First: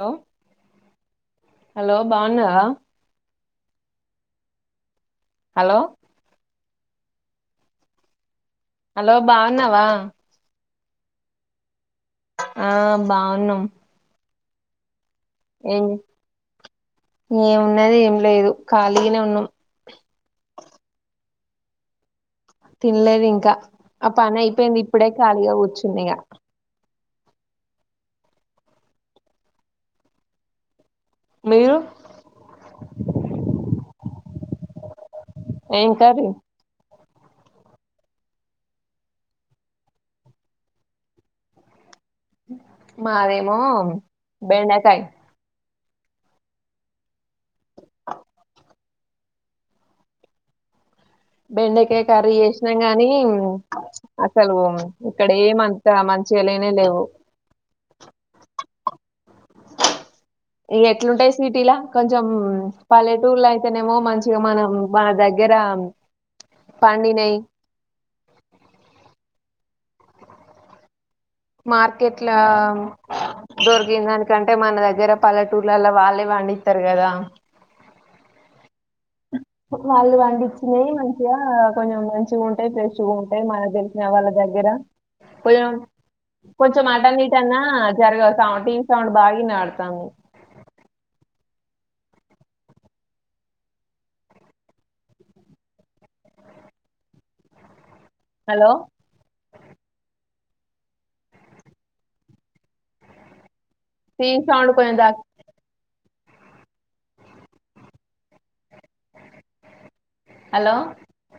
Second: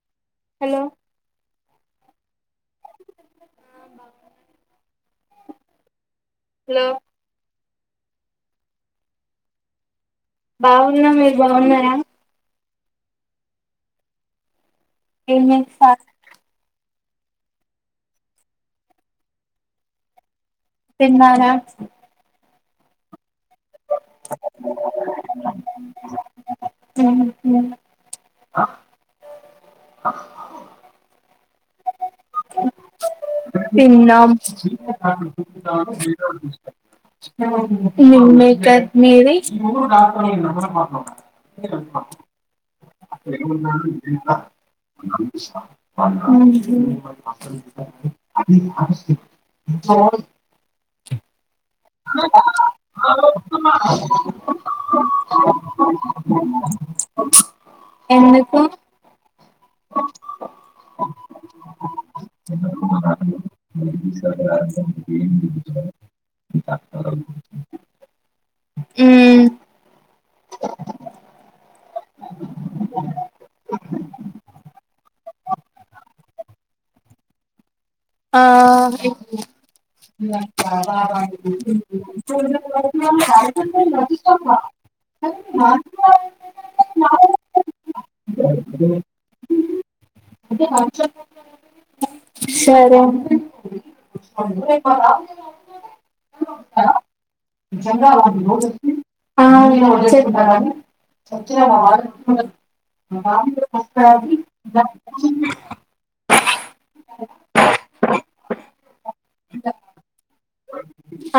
hello hello hello బాగున్నావా hello hello hello బాగున్నావా బాగున్నా మీరు బాగున్నార ఆ బాగున్నం ఏమి చేస్తారు ఏమున్నది ఏం లేదు ఖాళీగానే ఉన్నాం నానా తిన్లేదు ఇంకా ఆ పని అయిపోయింది ఇప్పుడే ఖాళీగా కూర్చున్న ఇగ [unintelligible] మీరు తిన్నాం ఏం కర్రీ నుండే కద్ మీది [inaudible] మాదేమో బెండకాయ్ [inaudible] ఉహ్ బెండకాయ కర్రీ చేసినాం గానీ అసలు ఇక్కడ ఏమంతా మ ఎందుకు [inaudible] ఇగ ఎట్లుంటాయి సిటీలా కొంచెం పల్లెటూర్లో అయితేనేమో మంచిగా మనం మన దగ్గ గ్గ రామ్ హ్మ్మ్ మార్కెట్ల దొరికింద దానికంటే మన దగ్గర పల్లెటూర్లలో వాళ్ళే పండితరుగదా ఆ వాళ్ళు పండించినాయి మంచిగా కొంచెం మంచిగా ఉంటాయి ఫ్రెష్గా ఉంటాయి మనకు తెలిసిన వాళ్ళ దగ్గర పోయోమ్ కొంచెం అటన్న ఇటన్న జరగ సౌండ్ టీవీ సౌండ్ బాగా ఈనబదడ్తది [unintelligible] సరే [inaudible] హలో అ ఇంగ చెప్ టీవీ సౌండ్ కొంచెం తగ్ [inaudible] [inaudible] హలో [inaudible] ఆ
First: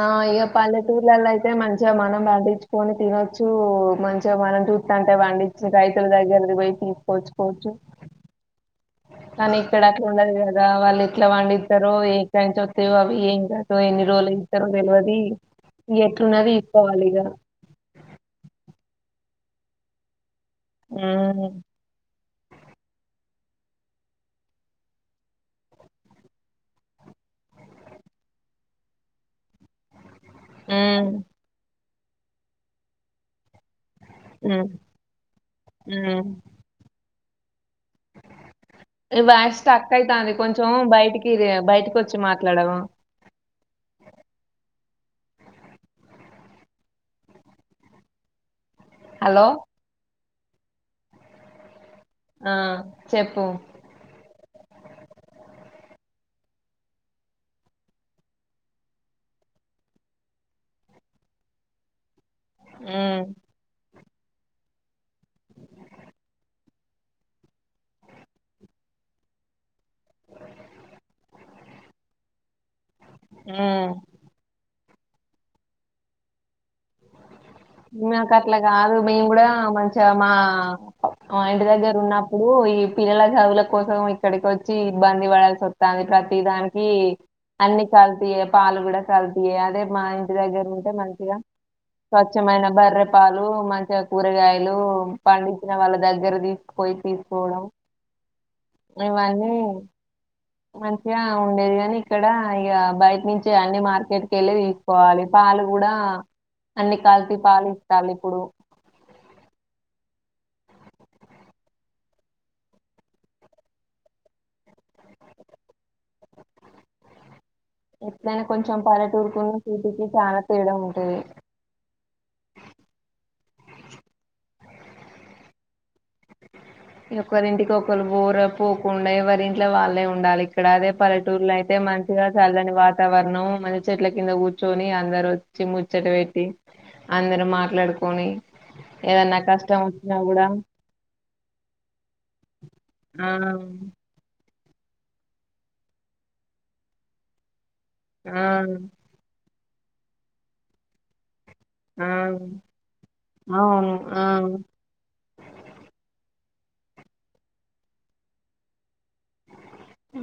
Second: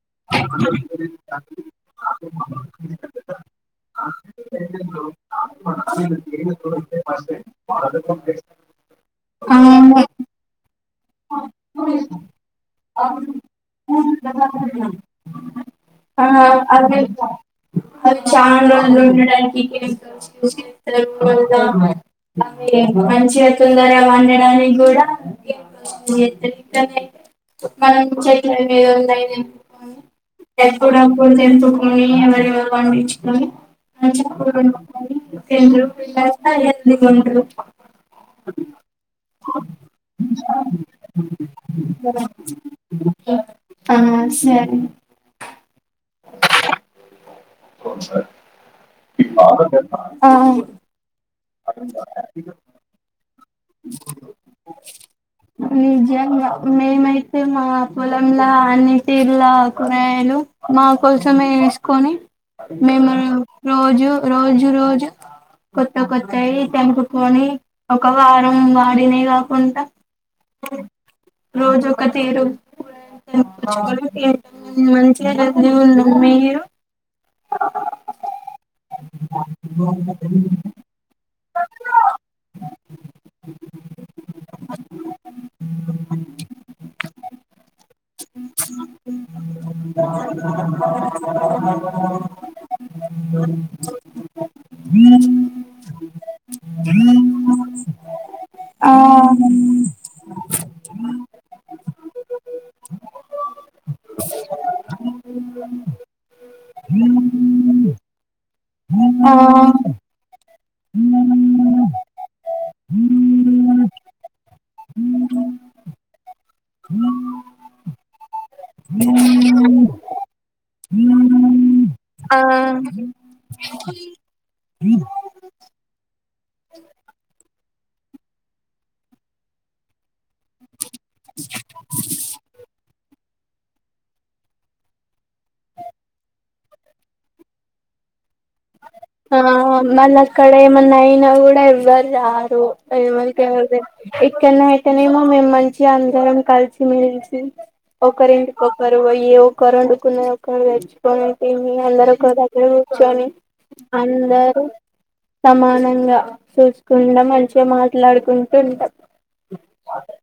ఆ ఇగా పల్లెటూర్లలో అయితే మంచిగా మనం పండించుకొని తినొచ్చు మంచిగా మనం చుట్టంటే పండించే రైతుల దగ్గరది పోయి తీసుకొచ్చుకోవచ్చు కానీ ఆ ఇక్కడ అట్లుండది కదా వాళ్ళు ఎట్లా పండిస్తారో ఏంకానుంచి ఓస్తాయ అవి ఏం కతో ఎన్ని రోజులకి ఇస్తారో తెలివది ఇంగా ఎట్లున్న తీసుకోవాలి ఇక ఆ [unintelligible] అ ఉమ్ మంచిగా [unintelligible] పండినయి కూడా మనం చేతే గిత్త [unintelligible] చెట్ల మీద ఉన్నా ఉమ్ ఎప్పుప్పుడు తెపుకొని ఎవరవ పండించుకని మంచిగ కూర ఉమ్ వండుకుని [unintelligible] మీ వాయిస్ స్ట్రక్ అయితంది కొంచెం కొంచం బయటికి బయటకి వచ్చి మాట్లాడవా ఆ సరే స హలో ఆ చెప్పు నిజంగా మేమైతే మా పొలంలా అన్ని తీరులా కూరగాయలు మా కోసమే వేసుకొని మేము ఉమ్ రోజు రోజు రోజు కొత్త కొత్తయి తెంపుకుని ఒక వారం వాడినయి కాకుండా రోజు ఒక తీరుంకురగాయలు ఉమ్ టెంపకచుకొని తింటాం మంచి [unintelligible] మీరు మాకు అట్లా కాదు మేము కూడా మంచిగా మా మా ఇంటి దగ్గర ఉన్నప్పుడు ఈ పిల్లల చదువుల కోసం ఇక్కడికి వచ్చి ఇబ్బంది పడాల్సి వస్తుంది ప్రతి దానికి అన్ని కల్తీయే పాలు కూడా కల్తీయే అదే మా ఇంటి దగ్గర ఉంటే మంచిగా స్వచ్ఛమైన బర్రెపాలు మంచిగా కూరగాయలు పండించిన వాళ్ళ దగ్గర తీసు పోయి తీసుకోవడం ఆ ఇవన్నీ మంచిగా ఉండేది కాని ఇక్కడ ఇక బయట నుంచి అన్ని మార్కెట్ కి వెళ్ళి తీసుకోవాలి పాలు కూడా అన్ని కల్తీ పాలు ఇస్తాలు ఇప్పుడు ఆ ఎట్లైన కొంచెం పల్లెటూరుకున్న సిటీకి చాలా తేడా ఉంటది ఆ ఒకరింటికి ఒకరు పోర పోకుండా ఎవరి ఇంట్లో వాళ్ళే ఉండాలి ఇక్కడ అదే పలెటూరులో అయితే మంచిగా చల్లని వాత తావరణం మంచి చెట్ల కింద కూర్చొని అందరు వచ్చి ముచ్చట పెట్టి అందరు మాట్లాడుకొని ఏదన్నా ఆ కష్టం వచ్చినా కూడా మళక్కడ ఏమన్నాయి న కూడా ఎవరు రారు ఆ ఎవరికి ఎవరు తెల ఇక్కన్నా అయితేనేమో మేం మంచిగా అందరం కలిసి మీలిసి ఆ ఒకరింటికి ఒకరు పోయి ఒకరు వండుకున్నాది ఒకరు తెచ్చుకొని ఏమి ఆ అందరు ఒక దగ్గర కూర్చొని అవును ఆ అందరూ సమానంగా చూసుకుండా మంచిగా మాట్లాడుకుంటుంటాం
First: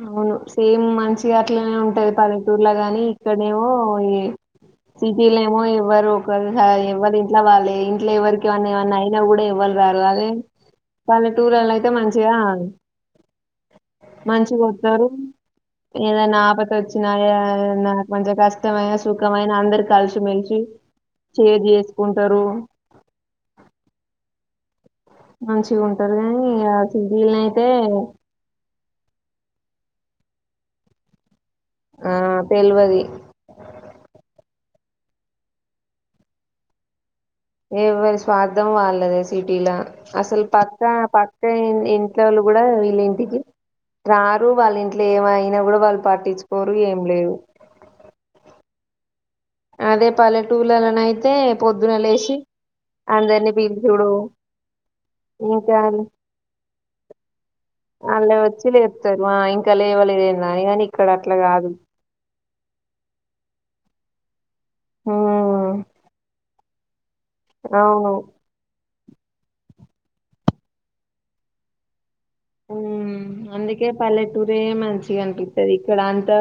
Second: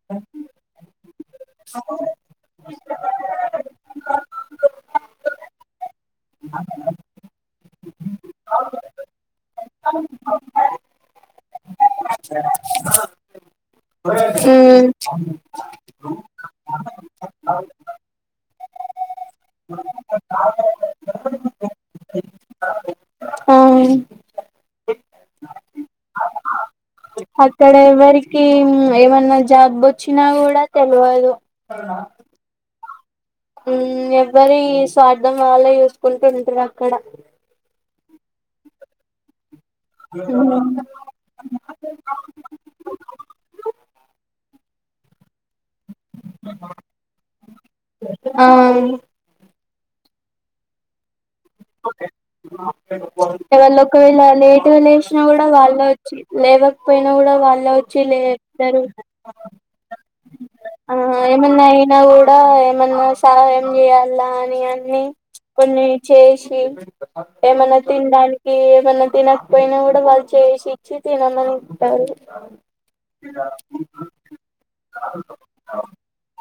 అవును సేమ్ మంచిగా అట్లనే ఉంటది పల్లెటూరులో గాని ఇక్కడేమో సిటీలో ఏమో ఎవ్వరు ఒక ఎవ్వరు ఇంట్లో వాళ్ళే ఇంట్లో ఎవరి వన్నా ఏవన్నా అయినా కూడా ఇవ్వలారు అదే పల్లె టూర్లో అయితే మంచిగా మంచి ఉమ్ వస్తారు ఏదైనా ఆపత వచ్చినా కొంచం కష్టమైన సుఖమైన అందరు కలిసుమెెలిసి షేర్ చేేసుకుంటారు ఆ మంచిగా ఉంటారు నీ ఇంకా సిటీల అయితే అక్కడ ఎవరికి ఏమన్నా జబ్ు వచ్చినా కూడా తెలియదు ఆ తెలివది ఉ ఎవ్వరి స్వార్థం వాళ్ళ చూసుకుంటూ ఉంటారు అక్కడ ఏ మరి స్వార్థం వాళ్ళదే ఇలా అసలు పక్కా పక్క ఇంట్లో వాళ్ళు కూడా వీళ్ళ ఇంటికి రారు వాళ్ళ ఇంట్లో ఏమైనా ఎవరు వాళ్ళు పాట్టించుకోరు ఏం లేదు ఆ అదే పల్లెటూర్లలో పొద్దున లేచే ఒకవేళ లేటుగా లేసినా కూడా వాళ్ళ ఇంకా వచ్చి లేవకపోయినా కూడా వాళ్ళ అలా వచ్చి వాళ్ళు వచ్చి లేపుతారు లేపుతారు ఆ ఇంకా లేవలేదేందా అని కానీ ఇక్కడ అట్లా ఏమన్నా కాదు అయినా కూడా ఏమన్నా సాయం చేయలానా ఉమ్ కొన్ని చేసి ఏమన్నా అవును తినడానికి ఏమన్నా తినకపోయినా కూడా వాళ్ళు చేసి ఇచ్చి తినమని ఇస్తారు ఉ హు అందుకే పల్లెటూరే మంచిగా అనిపింది ఇక్కడ అంతా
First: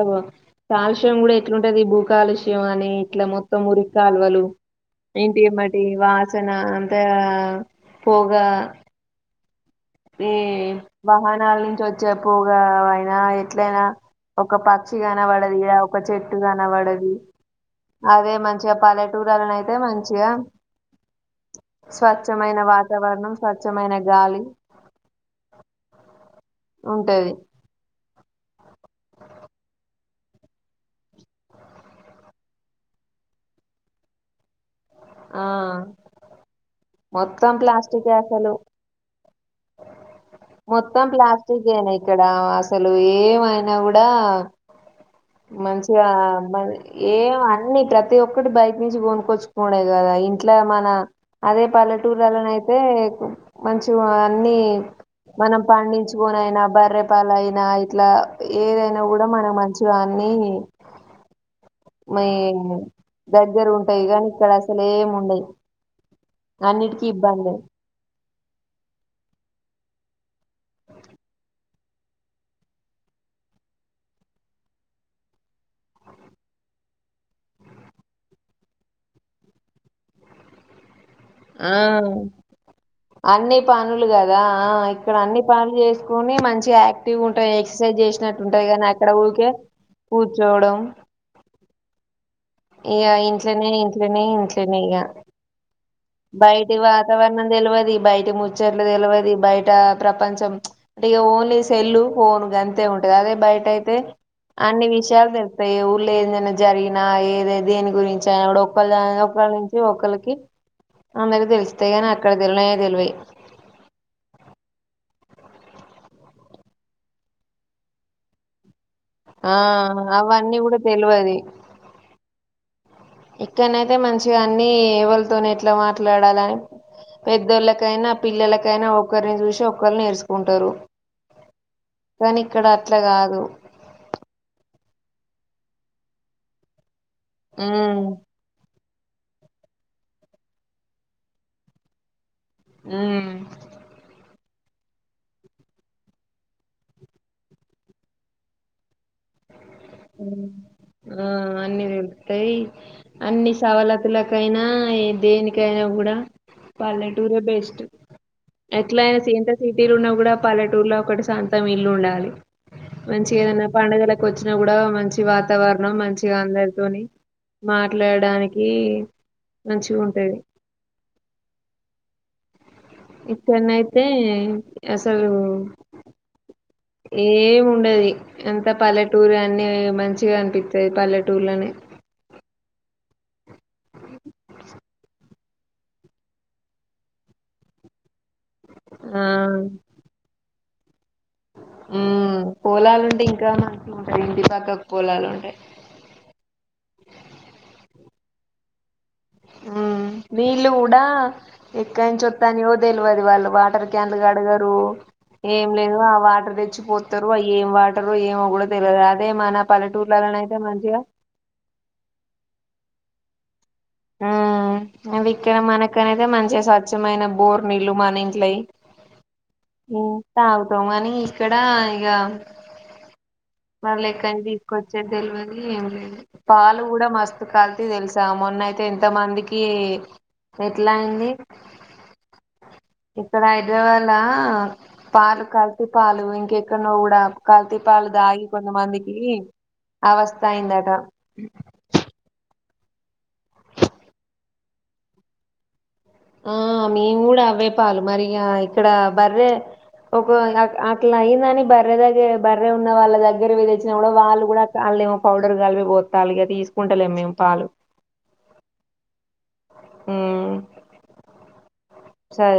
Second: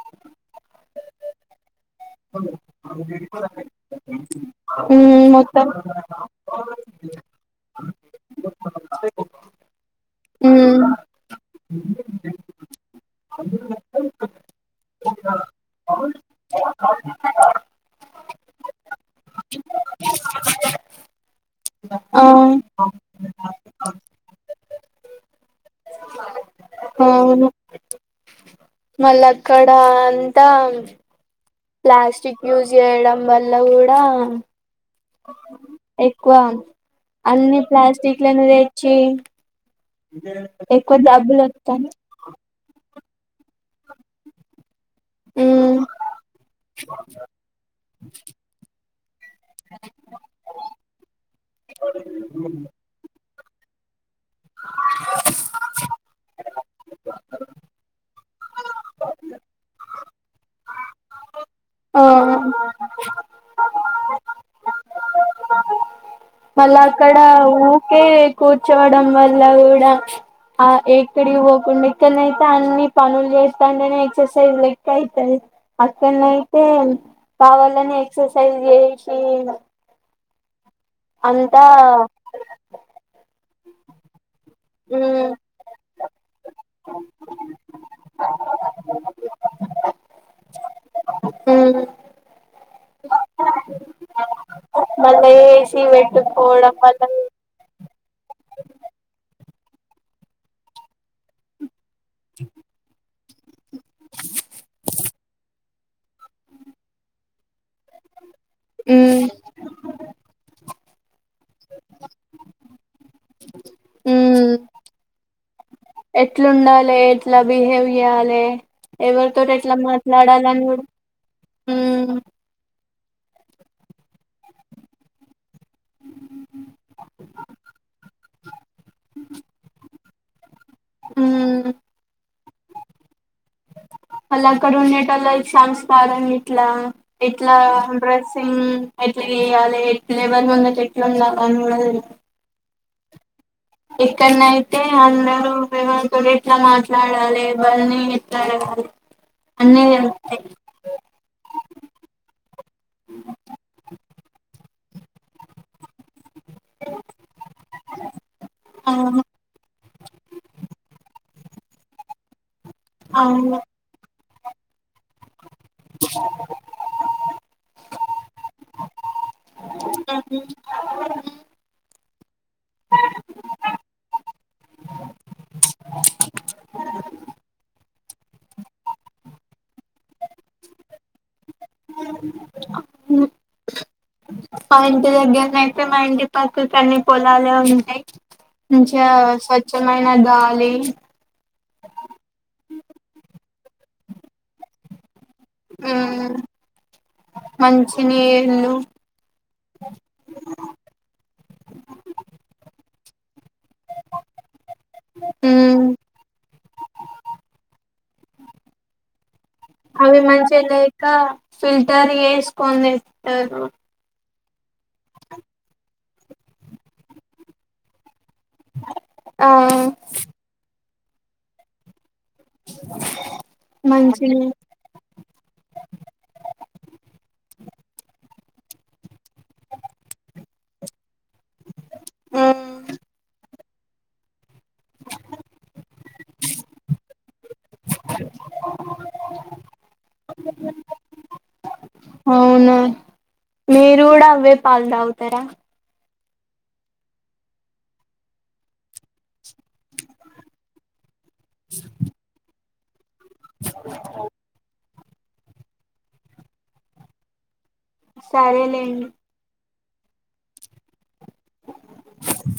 కాలుష్యం కూడా ఎట్లుంటది కాలుష్య అని ఇట్లా మొత్తం మురికాలువలు ఉమ్ ఇంటి మొత్తం మట్టి వాసన అంత పోగా ఈ ఉమ్ వాహనాల నుంచి వచ్చే పొగ అయినా ఎట్లయినా ఒక పక్షి కనబడదిగా ఒక చెట్టు కనబడది మంచిగా పల్లెటూరాలని అయితే మంచిగా ఆ స్వచ్ఛమైన వాతావరణం స్వచ్ఛమైన గాలి ఉంటది అవును మల్ల అక్కడ అంతా ప్లాస్టిక్ యూజ్ చేయడం వల్ల కూడా ఆ ఎక్కువ మొత్తం అన్ని ప్లాస్టికే ప్లాస్టిక్లను అసలు తెచ్చి ఎక్కువ మొత్తం జబ్బులు ప్లాస్టిక్ వస్తాయి ఏని ఇక్కడ అసలు ఏమైనా కూడా ఉమ్ మంచిగా ఏం అన్ని ప్రతి ఒక్కటి బయట నుంచి కొనుక్కచ్చుడే కదా ఇంట్లో మన అదే పల్లెటూరులోన అయితే మంచి అన్ని మనం పండించుకొని బర్రెపాలయినా ఇట్లా ఏదైనా కూడా మన మంచి అన్ని ఆ మేము దగ్గర ఉంటాయి కాని ఇక్కడ అసలే ఏమి ఉండయి మళ్ళా అన్నిటికీ అక్కడ ఇబ్బంది ఊకే కూర్చోవడం వల్ల కూడా ఆ ఎక్కడికి పోకుండా ఇకనైతే అన్ని పనులు చేస్తాంటేనే ఎక్సర్సైజ్ లెక్క అయితాయి అక్కనైతే కావాలని ఎక్సర్సైజ్ చేసి అంతా ఆ అన్ని పనులు కదా ఆ ఇక్కడ ఉమ్ అన్ని పనులు చేసుకొని మంచిగా యాక్టివ్ గా ఉంటాయి ఎక్సర్సైజ్ చేసినట్టు ఉంటది కానీ అక్కడ ఊరికే కూర్చోవడం ఇగా ఇంట్లోనే ఇంట్లోనే ఇంట్లోనే ఇగ మళ్ళ ఏసి పెట్టుకోవడం బయటి వల్ల వాతవరణం తెలువది ముచ్చట్లేదు తెలువది బయట ప్రపంచం అంటే ఓన్లీ సెల్లు ఫోను గంతే ఉంటది అదే బయట అయితే అన్ని విషయాలు తెలుస్తది ఏ ఊళ్ళ ఏదైనా జరిగినా ఏద దేని గురించి చేయడు [unintelligible] ఉమ్ ఒకల్లి నుంచి ఒకల్లికి అందరికి తెలిస్తేగాని అక్కడ తెల్నే తెల్వే ఎట్లుండాలే ఎట్లా బిహేవ్ చెయ్యాలే ఎవరితోటి ఆ ఎట్లా మాట్లాడాలని కూడా ఉమ్ ఇక్కన్నయితే మంచిగా అన్ని ఎవలతోనిఎట్లా మాట్లాడాలని పెద్దోళ్ళకైనా పిల్లలకైనా ఒకరిని చూసి ఒకళ్ళు నేర్చుకుంటారు ఉమ్ కానీ ఇక్కడ అట్లా కాదు వాళ్లు అక్కడ ఉండేటోళ్లు అయి మనం ఇట్లా ఇట్లా ఉమ్ డ్రెస్సింగ్ ఎట్లా చెయ్యాలే ఎవరు ముందు ఎట్లా ఉండాలో కూడా తెలవదు ఉమ్ ఎక్కడనయితే అందరూ ఎవరితో ఎట్లా మాట్లాడాలి వాళ్ళని ఎట్లా అడగాలి డోర్ సౌండ్ అన్నీ తెలుస్తాయి ఉమ్ ఆ అన్ని తెలుత్తాయి అన్ని సవలతులకైనా దేనికైనా కూడా పల్లెటూరే బెస్ట్ ఎట్లా అయినా ఎంత సిటీలో ఉన్నా కూడా పల్లెటూర్లో ఒకటి శాం తం ఇల్లు ఉండాలి మంచిగ అవును ఏదన్నా పండుగలకు వచ్చినా కూడా మం మంచి వాతావరణం మంచిగా అందరితోని మాట్లాడడానికి మంచిగుంటది ఇతనైతే అసలు ఏముండది ఎంత పల్లెటూరు అన్ని మంచిగా అనిపిస్తాది పల్లెటూరులోనే ఉ మా ఇంటి దగ్గరనైతే మా ఇంటి పక్కకి అన్ని పొలాలే ఉంటాయి మంచిగా ఆ స్వచ్ఛమైన గాలి ఉ పొలాలు ఉంటే ఇంకా మంచిగా ఉంటాయి ఇంటి పక్కకు పోలాలు ఉంటాయి ఆ మంచినీళ్లు ఉమ్ నీళ్లు కూడా ఎక్కడినుంచి వస్తానయో తెలవదు వాళ్ళు వాటర్ క్యాన్లు కడగరు ఏం లేదు ఆ వాటర్ తెచ్చిపోతారు ఆ ఏం వాటరు ఏమో కూడా తెలియదు అదే మన పల్లెటూరులో అవి నైతే మంచిగా లేక ఫిల్టర్ వేసుకొని తెత్తరు ఉ అవి ఇక్కడ మనక అనేతే మంచిగా స్వచ్ఛమైన బోర్ నీళ్లు మన ట్లయి ఆ ఉ తాగుతాం కానీ ఇక్కడ ఇగా వాళ్ళు ఎక్కడి మంచిగా తీసుకొచ్చేది తెల్వది ఏం లేదు పాలు కూడా మస్తు కల్తీ తెలుసా మో కొంత మందికి ఎట్లా అయింది ఇక్కడ ఇవాళ పాలు కల్తీ పాలు ఇంకెక్కడునో కూడా కల్తీ పాలు తాగి కొంతమందికి అవస్థ అయిందట అవునా మీరు కూడా అదే పాలు తాగుతారా ఆ మేము కూడా అవే పాలు మరి ఇగ ఇక్కడ బర్రె ఒక్కో ఇగ అట్లా అయిందని బర్రె దగ్గర బర్రె ఉన్న వాళ్ళ దగ్గ దగ్గరవి తెచ్చినా కూడా వాళ్ళ కూడా అలెమో పౌడర్ కగాలిపి పోతాలు ఇగా తీసుకుంటలేం మేము పాలు సరేలేండి ఉమ్ సరే